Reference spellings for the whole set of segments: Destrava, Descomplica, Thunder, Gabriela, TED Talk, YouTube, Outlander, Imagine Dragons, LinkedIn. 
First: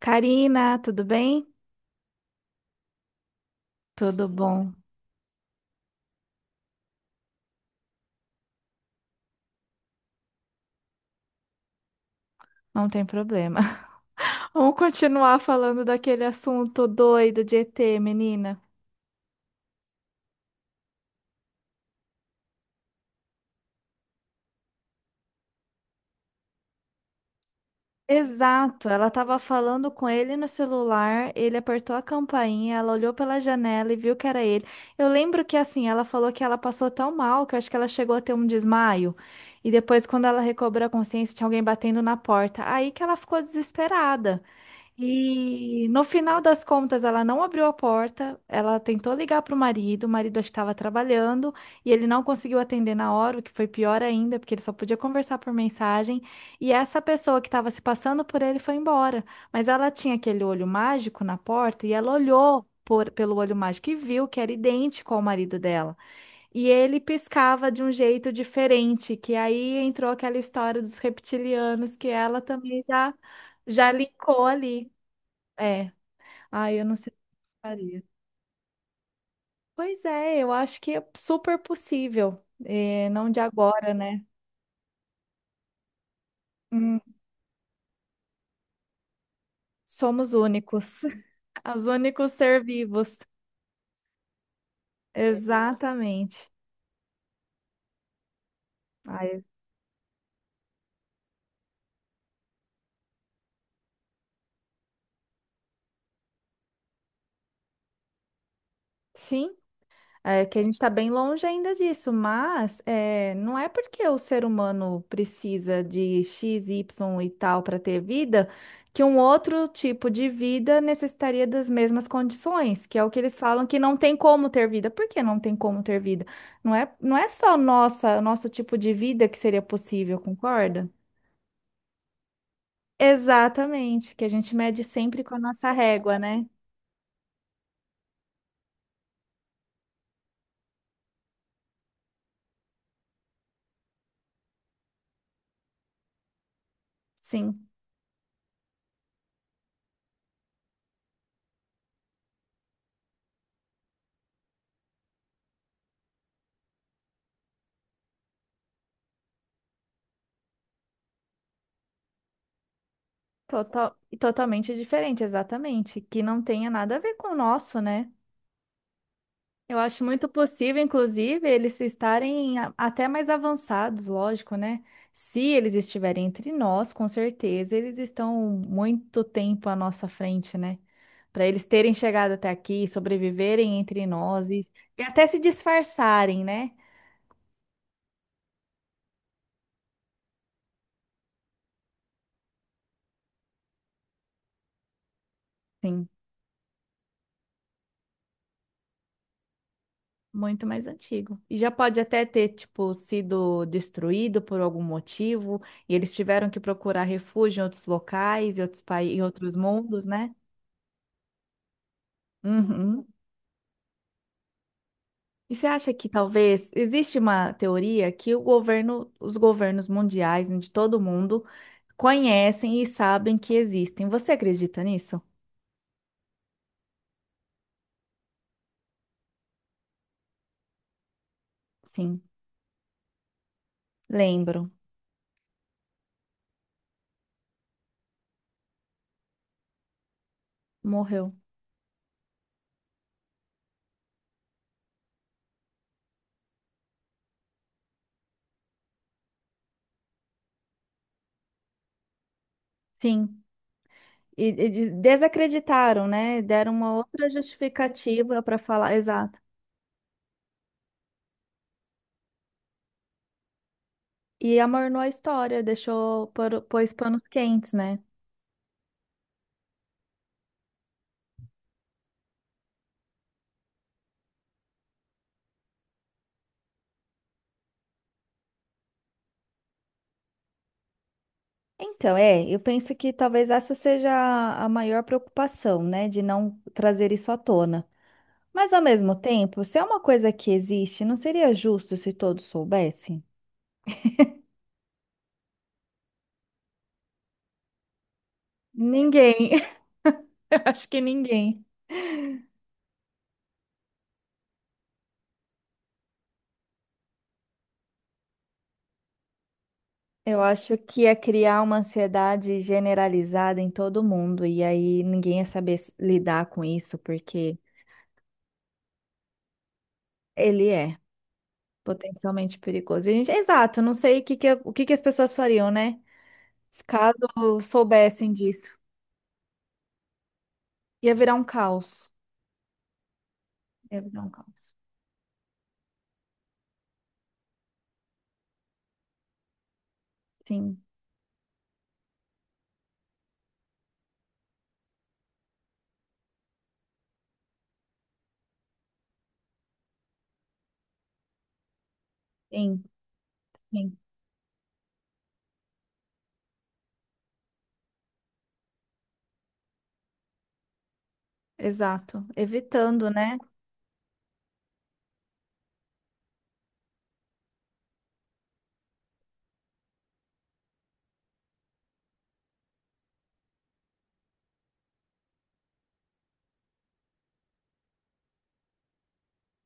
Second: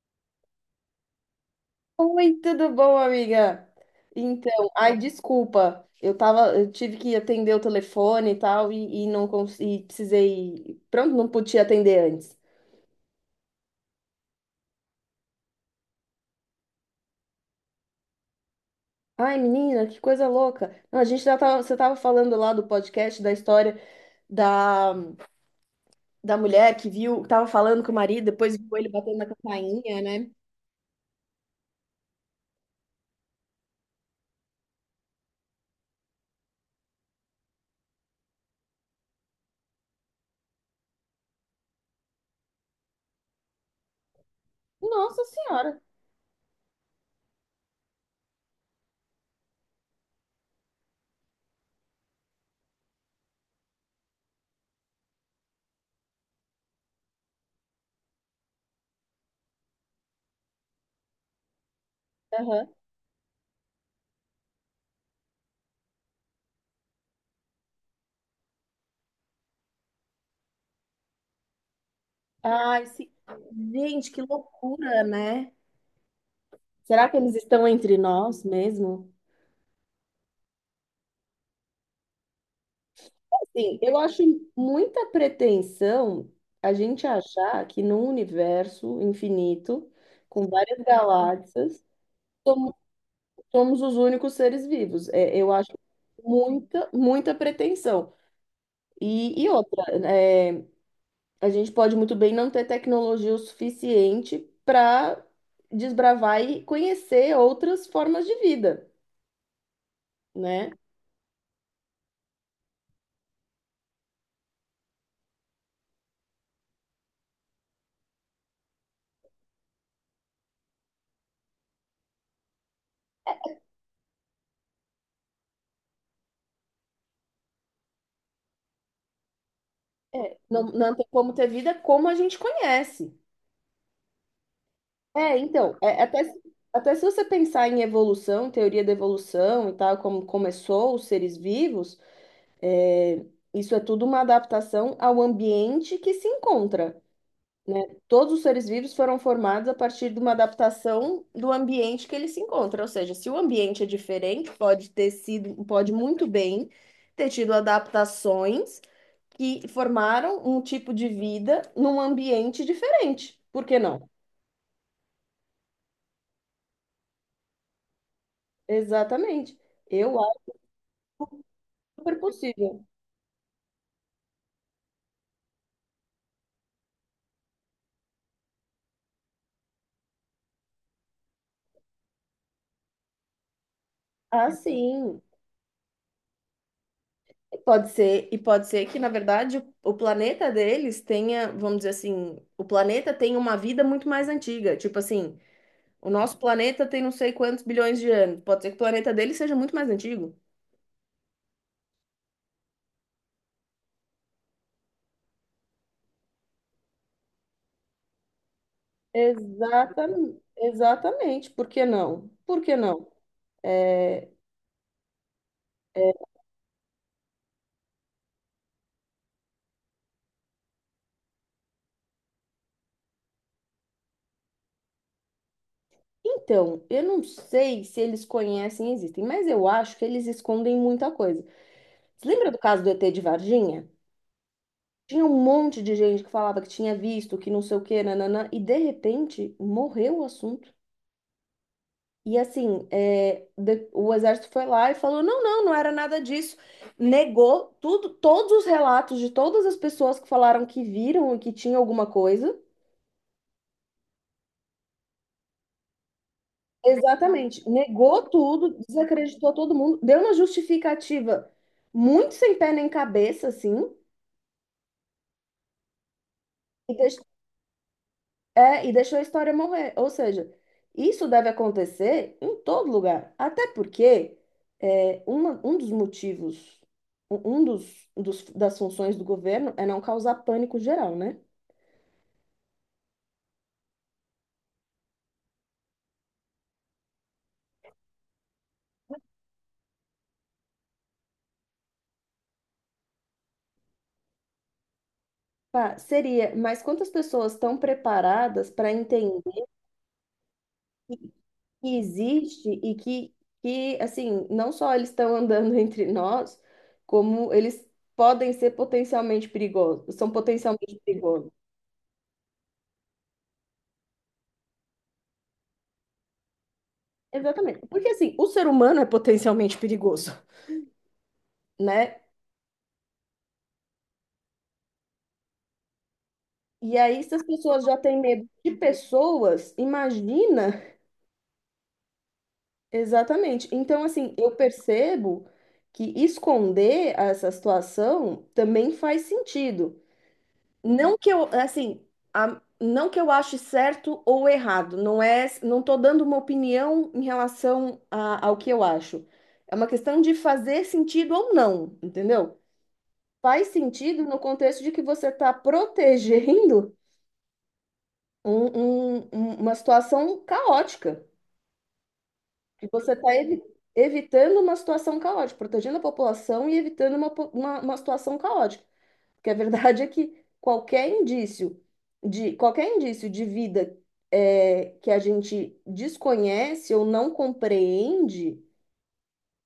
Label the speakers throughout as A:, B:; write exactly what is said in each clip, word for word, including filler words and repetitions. A: Karina, tudo bem?
B: Oi, tudo bom, amiga?
A: Tudo
B: Então,
A: bom,
B: ai, desculpa, eu tava, eu tive que atender o telefone e tal, e, e não consegui, precisei, pronto, não podia atender antes.
A: não tem problema. Vamos continuar falando daquele assunto doido de E T, menina.
B: Ai, menina, que coisa louca. Não, a gente já tava, você tava falando lá do podcast, da história da, da mulher que viu, tava falando com o marido, depois viu
A: Exato,
B: ele
A: ela
B: batendo na
A: estava falando
B: campainha,
A: com
B: né?
A: ele no celular, ele apertou a campainha, ela olhou pela janela e viu que era ele. Eu lembro que assim, ela falou que ela passou tão mal que eu acho que ela chegou a ter um desmaio. E depois, quando ela recobrou a consciência, tinha alguém batendo na porta. Aí que ela ficou desesperada.
B: Nossa Senhora!
A: E no final das contas, ela não abriu a porta, ela tentou ligar para o marido, o marido acho que estava trabalhando, e ele não conseguiu atender na hora, o que foi pior ainda, porque ele só podia conversar por mensagem, e essa pessoa que estava se passando por ele foi embora. Mas ela tinha aquele olho mágico na porta, e ela olhou
B: Aham.
A: por- pelo olho mágico e viu que era idêntico ao marido dela. E ele piscava de um jeito diferente, que aí entrou aquela história dos reptilianos, que ela também
B: Ai, sim.
A: já, já
B: Gente, que
A: linkou ali.
B: loucura, né?
A: É. ah, eu não
B: Será
A: sei o
B: que
A: que
B: eles estão entre
A: faria.
B: nós mesmo?
A: Pois é, eu acho que é super possível. É, não de
B: Sim,
A: agora,
B: eu
A: né?
B: acho muita pretensão a
A: Hum,
B: gente achar que num universo infinito,
A: somos
B: com várias
A: únicos.
B: galáxias,
A: Os únicos ser
B: somos,
A: vivos.
B: somos os únicos seres vivos. É, eu acho
A: Exatamente.
B: muita, muita pretensão. E,
A: Ai,
B: e outra, é, a gente pode muito bem não ter tecnologia o suficiente para desbravar e conhecer outras formas de vida,
A: sim. É que a
B: né?
A: gente está bem longe ainda disso, mas é, não é porque o ser humano precisa de X, Y e tal para ter vida, que um outro tipo de vida necessitaria das mesmas condições, que é o que eles falam que não tem como ter vida. Por que não tem como ter vida? Não é, não é só nossa, nosso tipo de vida que seria possível,
B: É, não,
A: concorda?
B: não tem como ter vida como a gente conhece.
A: Exatamente, que a gente mede sempre com
B: É,
A: a nossa
B: então, é,
A: régua,
B: até, se-
A: né?
B: até se você pensar em evolução, teoria da evolução e tal, como começou os seres vivos, é, isso é tudo uma adaptação ao ambiente que se encontra,
A: Sim.
B: né? Todos os seres vivos foram formados a partir de uma adaptação do ambiente que eles se encontram. Ou seja, se o ambiente é diferente, pode ter sido, pode muito bem ter tido adaptações que formaram um tipo de vida num ambiente diferente. Por que
A: Total,
B: não?
A: totalmente diferente, exatamente, que não tenha nada a ver com o nosso, né?
B: Exatamente.
A: Eu acho
B: Eu
A: muito possível, inclusive, eles
B: Super
A: estarem a-
B: possível.
A: até mais avançados, lógico, né? Se eles estiverem entre nós, com certeza eles estão muito tempo à nossa frente, né? Para eles terem chegado até aqui, sobreviverem entre nós
B: Ah,
A: e, e
B: sim.
A: até se disfarçarem, né?
B: E pode ser, e pode ser que, na verdade, o o planeta deles tenha, vamos dizer assim, o planeta tem uma vida muito mais antiga. Tipo assim,
A: Sim.
B: o nosso planeta tem não sei quantos bilhões de anos. Pode ser que o planeta deles seja muito mais antigo.
A: Muito mais antigo. E já pode até ter, tipo, sido destruído por algum motivo, e eles tiveram que procurar refúgio em outros locais, em outros países, em outros mundos, né?
B: Exatamente, exatamente. Por que não? Por que
A: Uhum.
B: não?
A: E você acha que talvez existe uma teoria que o governo, os governos mundiais, né, de todo mundo, conhecem e sabem que existem. Você acredita nisso?
B: Então, eu não sei se eles conhecem e existem, mas eu acho que eles escondem muita coisa.
A: Sim,
B: Você lembra do caso do E T de Varginha?
A: lembro.
B: Tinha um monte de gente que falava que tinha visto, que não sei o que, nananã, e de repente morreu o assunto.
A: Morreu.
B: E assim, é, de- o exército foi lá e falou: não, não, não era nada disso. Negou tudo, todos os relatos de todas as pessoas que falaram que viram e que tinha alguma coisa.
A: Sim. E, e des- desacreditaram, né? Deram uma outra
B: Exatamente, negou
A: justificativa para
B: tudo,
A: falar. Exato.
B: desacreditou todo mundo, deu uma justificativa muito sem pé nem cabeça, assim,
A: E amornou a história, deixou, por- pôs
B: e, deix-
A: panos quentes, né?
B: é, e deixou a história morrer. Ou seja, isso deve acontecer em todo lugar. Até porque é, uma- um dos motivos, um um dos, dos- das funções do governo é não causar pânico geral, né?
A: Então, é, eu penso que talvez essa seja a a maior preocupação, né, de não trazer isso à tona. Mas, ao mesmo tempo, se é uma coisa que existe, não seria justo se todos soubessem?
B: Pá, seria, mas quantas pessoas estão preparadas para entender
A: Ninguém, eu acho que ninguém.
B: que existe e que, que, assim, não só eles estão andando entre nós, como eles podem ser potencialmente perigosos, são
A: Eu acho
B: potencialmente
A: que é
B: perigosos.
A: criar uma ansiedade generalizada em todo mundo, e aí ninguém ia saber s- lidar com isso, porque
B: Exatamente. Porque assim, o ser humano é potencialmente perigoso,
A: ele é.
B: né?
A: Potencialmente perigoso. E a gente, exato, não sei o que que, o que que as pessoas fariam, né? Se
B: E
A: Caso
B: aí, se as pessoas já têm
A: soubessem
B: medo
A: disso.
B: de pessoas, imagina.
A: Ia virar um caos.
B: Exatamente.
A: Ia
B: Então,
A: virar um
B: assim, eu
A: caos.
B: percebo que esconder essa situação também faz sentido.
A: Sim,
B: Não que eu, assim, a- não que eu ache certo ou errado. Não é, não tô dando uma opinião em relação a- ao que eu acho. É uma questão de fazer sentido ou não, entendeu?
A: sim,
B: Faz
A: sim.
B: sentido no contexto de que você está protegendo um- um- um- uma situação caótica,
A: Exato.
B: que
A: Evitando,
B: você está
A: né?
B: evitando uma situação caótica, protegendo a população e evitando uma, po- uma, uma situação caótica. Porque a verdade é que qualquer indício de qualquer indício de vida é, que a gente desconhece ou não compreende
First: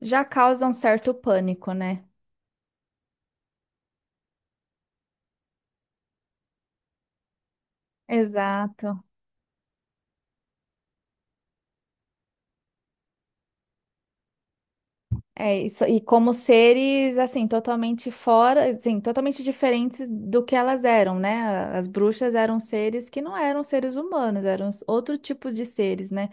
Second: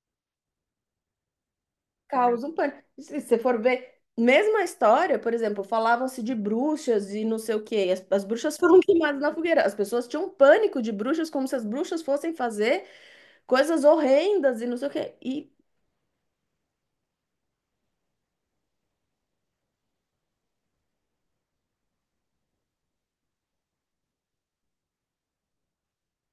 A: Já causa um certo pânico, né?
B: causa um pânico. Se você for ver, mesma história, por exemplo, falavam-se de bruxas e não sei o quê. E As, as bruxas foram
A: Exato.
B: queimadas na fogueira. As pessoas tinham um pânico de bruxas, como se as bruxas fossem fazer coisas horrendas e não sei o quê. E
A: É isso. E como seres, assim, totalmente fora, assim, totalmente diferentes do que elas eram, né? A- As bruxas eram seres que não eram seres humanos, eram s- outro tipo de seres, né?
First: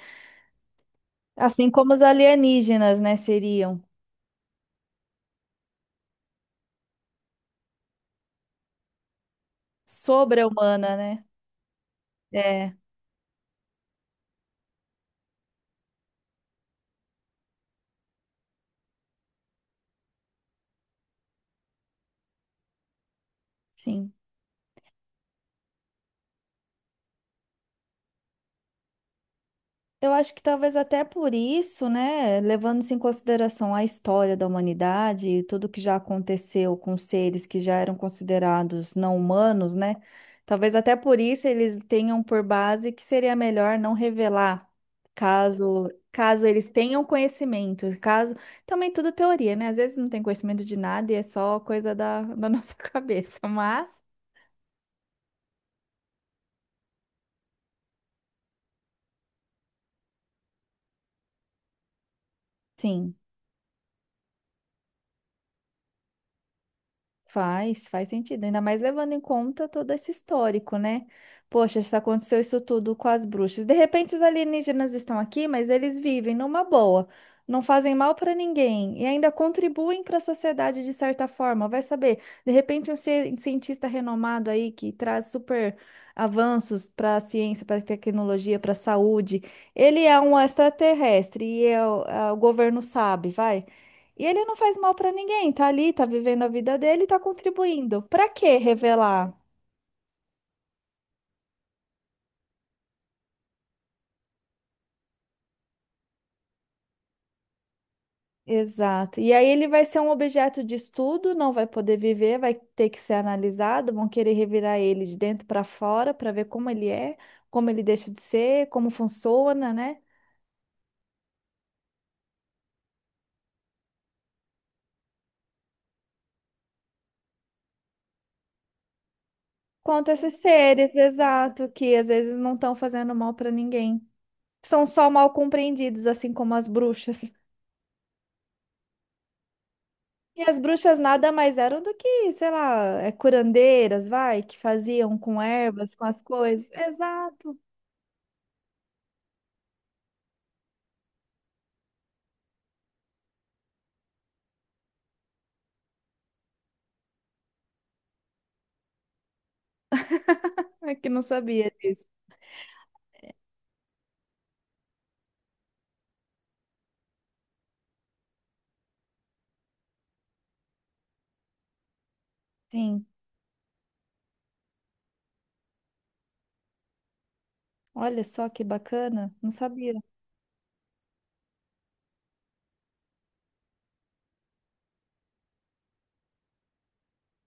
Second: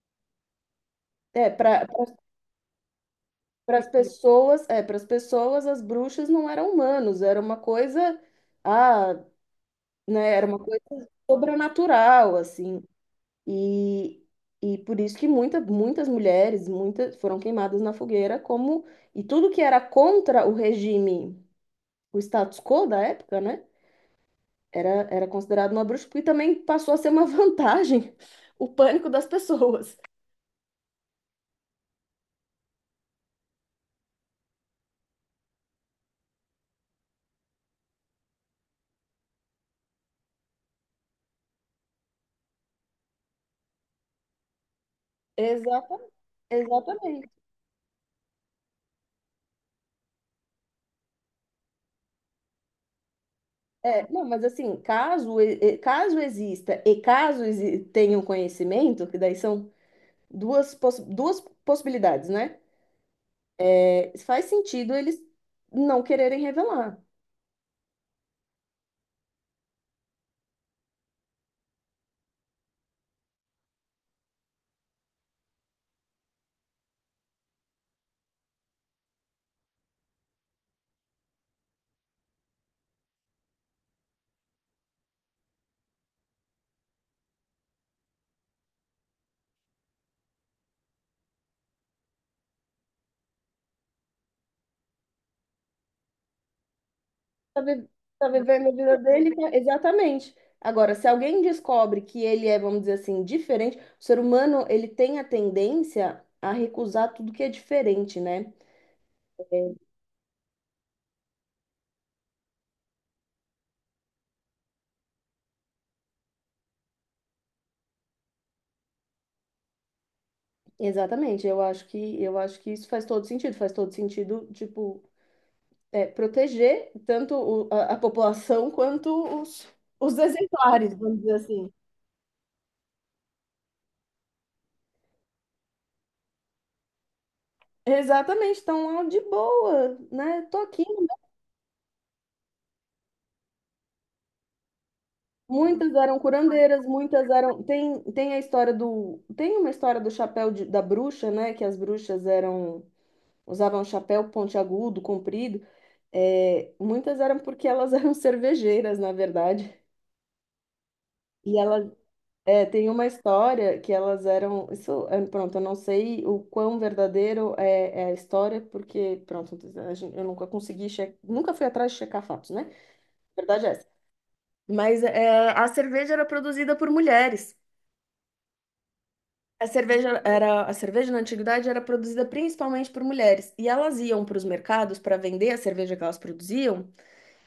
B: é,
A: Assim
B: para
A: como os alienígenas, né, seriam.
B: as pessoas, é, para as pessoas, as bruxas não eram humanos, era uma coisa, ah, né, era uma coisa
A: Sobre-humana, né?
B: sobrenatural,
A: É,
B: assim. E, e por isso que muita, muitas mulheres, muitas foram queimadas na fogueira como e tudo que era contra o regime, o status quo da época, né?
A: sim.
B: Era, era considerado uma bruxa e também passou a ser uma vantagem o pânico das pessoas.
A: Eu acho que talvez até por isso, né, levando-se em consideração a história da humanidade e tudo que já aconteceu com seres que já eram considerados não humanos, né? Talvez até por isso eles tenham por base que seria melhor não revelar, caso
B: Exata,
A: caso eles tenham
B: exatamente.
A: conhecimento, caso também tudo teoria, né? Às vezes não tem conhecimento de nada e é só coisa da, da nossa cabeça, mas
B: É, não, mas assim, caso, e- e- caso exista e caso exi- tenham conhecimento, que daí são duas, poss- duas possibilidades, né?
A: sim.
B: É, faz sentido eles não quererem revelar.
A: Faz, faz sentido, ainda mais levando em conta todo esse histórico, né? Poxa, se aconteceu isso tudo com as bruxas. De repente os alienígenas estão aqui, mas eles vivem numa boa, não fazem mal para ninguém e ainda contribuem para a sociedade de certa forma. Vai saber, de repente um ci- cientista renomado aí que traz super avanços para a ciência, para a tecnologia, para a saúde, ele é um extraterrestre e é o é o governo sabe, vai. E ele não faz mal pra ninguém, tá ali, tá vivendo a vida dele, tá
B: tá vi-
A: contribuindo.
B: tá
A: Pra que
B: vivendo a vida
A: revelar?
B: dele, tá, exatamente. Agora, se alguém descobre que ele é, vamos dizer assim, diferente, o ser humano, ele tem a tendência a recusar tudo que é diferente, né?
A: Exato. E aí ele vai ser um objeto de estudo, não vai poder viver, vai ter que ser analisado, vão querer revirar ele de dentro para fora para ver como ele é, como ele deixa de ser, como funciona, né?
B: Exatamente. Eu acho que eu acho que isso faz todo sentido, faz todo sentido, tipo, é, proteger tanto o- a, a população quanto os,
A: Quanto a
B: os
A: esses
B: exemplares,
A: seres,
B: vamos dizer
A: exato,
B: assim.
A: que às vezes não estão fazendo mal para ninguém. São só mal compreendidos, assim como as bruxas.
B: Exatamente, estão de boa,
A: E
B: né?
A: as
B: Tô aqui.
A: bruxas nada mais eram do que, sei lá, é, curandeiras, vai, que faziam com
B: Muitas
A: ervas, com
B: eram
A: as coisas.
B: curandeiras, muitas
A: Exato,
B: eram. Tem, tem a história do. Tem uma história do chapéu de- da bruxa, né? Que as bruxas eram. Usavam chapéu pontiagudo, comprido. É, muitas eram porque elas eram cervejeiras, na verdade.
A: é que não
B: E
A: sabia
B: elas.
A: disso.
B: É, tem uma história que elas eram. Isso, é, pronto, eu não sei o quão verdadeiro é, é a história, porque, pronto, a gente- eu nunca consegui. Che... Nunca fui atrás de checar fatos, né?
A: Sim,
B: Verdade é essa. Mas é, a cerveja era produzida por mulheres.
A: olha só que bacana, não
B: A
A: sabia.
B: cerveja era, a cerveja na antiguidade era produzida principalmente por mulheres, e elas iam para os mercados para vender a cerveja que elas produziam,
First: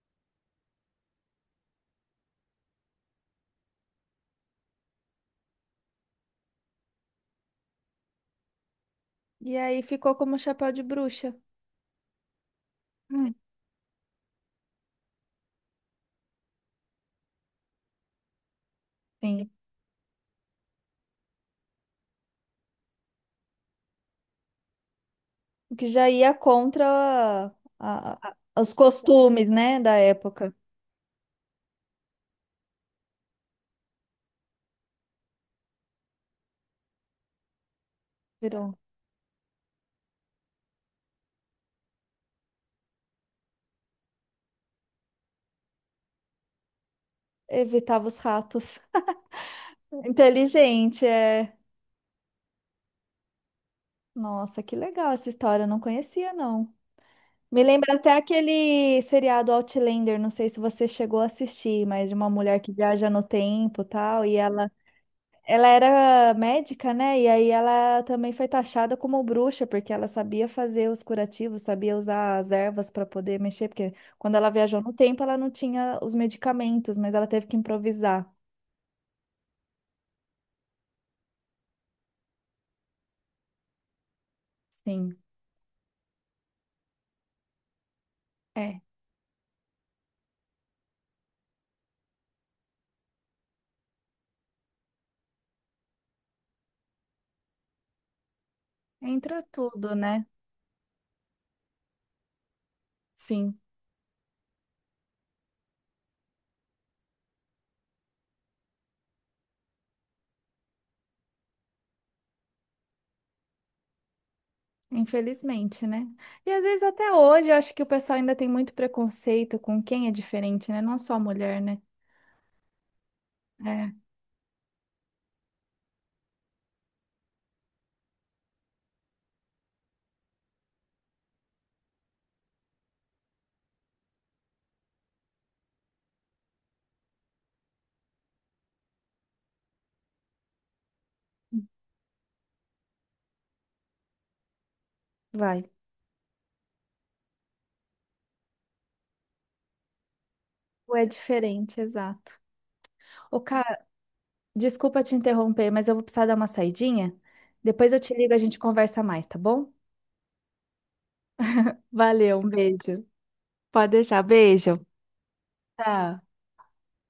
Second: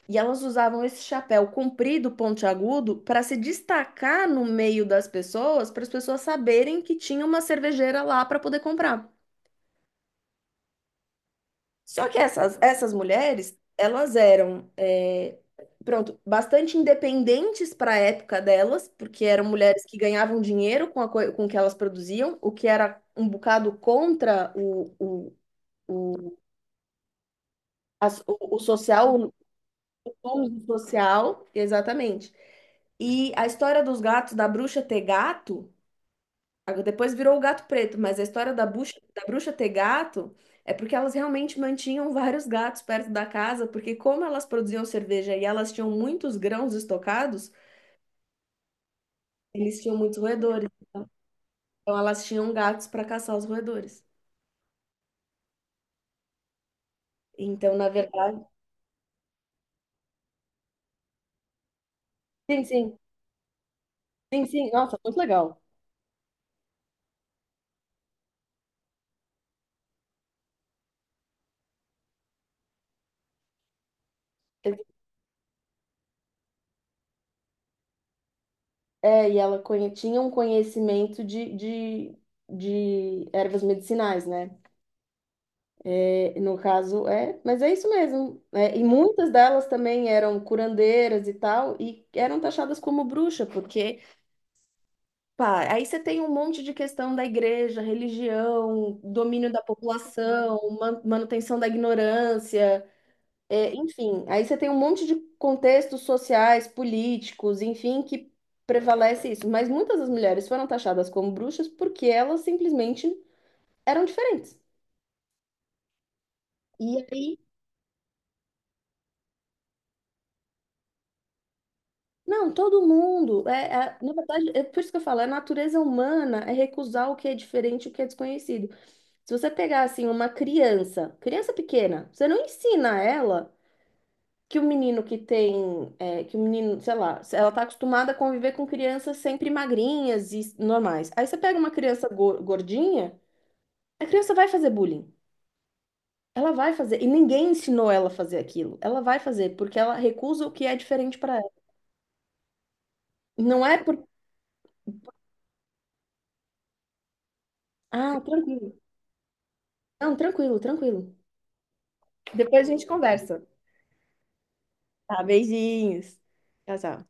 B: e elas usavam esse chapéu comprido, pontiagudo, para se destacar no meio das pessoas, para as pessoas saberem que tinha uma cervejeira lá para poder comprar.
A: E aí ficou como chapéu de bruxa.
B: Só que essas, essas
A: Hum,
B: mulheres, elas eram, é, pronto, bastante independentes para a época delas, porque eram
A: Sim,
B: mulheres que ganhavam dinheiro com, a, coi- com o que elas produziam, o que era um bocado contra o, o,
A: o que já ia
B: o,
A: contra a-
B: a
A: a-
B: so- o
A: a- os
B: social,
A: costumes, né, da
B: o
A: época.
B: uso social, exatamente. E a história dos gatos, da bruxa ter gato, agora, depois virou o gato preto, mas a história
A: Virou.
B: da bruxa, da bruxa ter gato é porque elas realmente mantinham vários gatos perto da casa, porque como elas produziam cerveja e elas tinham muitos grãos estocados,
A: Evitava os ratos.
B: eles tinham muitos roedores.
A: Inteligente, é.
B: Então elas tinham gatos para caçar os roedores.
A: Nossa, que legal essa história, eu não conhecia, não. Me
B: Então, na
A: lembra até
B: verdade,
A: aquele seriado Outlander, não sei se você chegou a assistir, mas de uma mulher
B: sim,
A: que
B: sim,
A: viaja no tempo, e tal, e
B: sim, sim,
A: ela
B: nossa, muito legal.
A: ela era médica, né? E aí ela também foi taxada como bruxa, porque ela sabia fazer os curativos, sabia usar as ervas para poder mexer, porque quando ela viajou no tempo, ela não tinha os medicamentos, mas ela teve que improvisar.
B: É, e ela conhe- tinha um conhecimento de, de, de ervas medicinais, né?
A: Sim.
B: No caso, é, mas é isso mesmo. É,
A: É,
B: e muitas delas também eram curandeiras e tal, e eram taxadas como bruxa, porque, pá, aí você tem um monte de questão da igreja, religião,
A: entra
B: domínio da
A: tudo, né?
B: população, man- manutenção da ignorância,
A: Sim.
B: é, enfim, aí você tem um monte de contextos sociais, políticos, enfim, que prevalece isso. Mas muitas das mulheres foram taxadas como bruxas porque elas simplesmente eram diferentes.
A: Infelizmente, né? E às vezes
B: E
A: até
B: aí
A: hoje eu acho que o pessoal ainda tem muito preconceito com quem é diferente, né? Não só a mulher, né?
B: Não, todo mundo. É,
A: É,
B: é- na verdade, é por isso que eu falo, a natureza humana é recusar o que é diferente, o que é desconhecido. Se você pegar, assim, uma criança, criança pequena, você não ensina ela que o menino que tem, é, que o menino, sei lá, se ela está acostumada a conviver com crianças sempre magrinhas e normais. Aí você pega uma criança go- gordinha, a criança vai fazer bullying.
A: vai.
B: Ela vai fazer, e ninguém ensinou ela a fazer aquilo. Ela vai fazer, porque ela recusa o que é
A: Ou é
B: diferente para ela.
A: diferente, exato. Ô,
B: Não é
A: cara,
B: por...
A: desculpa te interromper, mas eu vou precisar dar uma saidinha. Depois eu te
B: Ah,
A: ligo, a gente
B: tranquilo.
A: conversa mais, tá bom?
B: Não, tranquilo, tranquilo.
A: Valeu, um
B: Depois a gente
A: beijo.
B: conversa.
A: Pode deixar, beijo.
B: Tá, beijinhos.
A: Tá.
B: Tchau, tchau.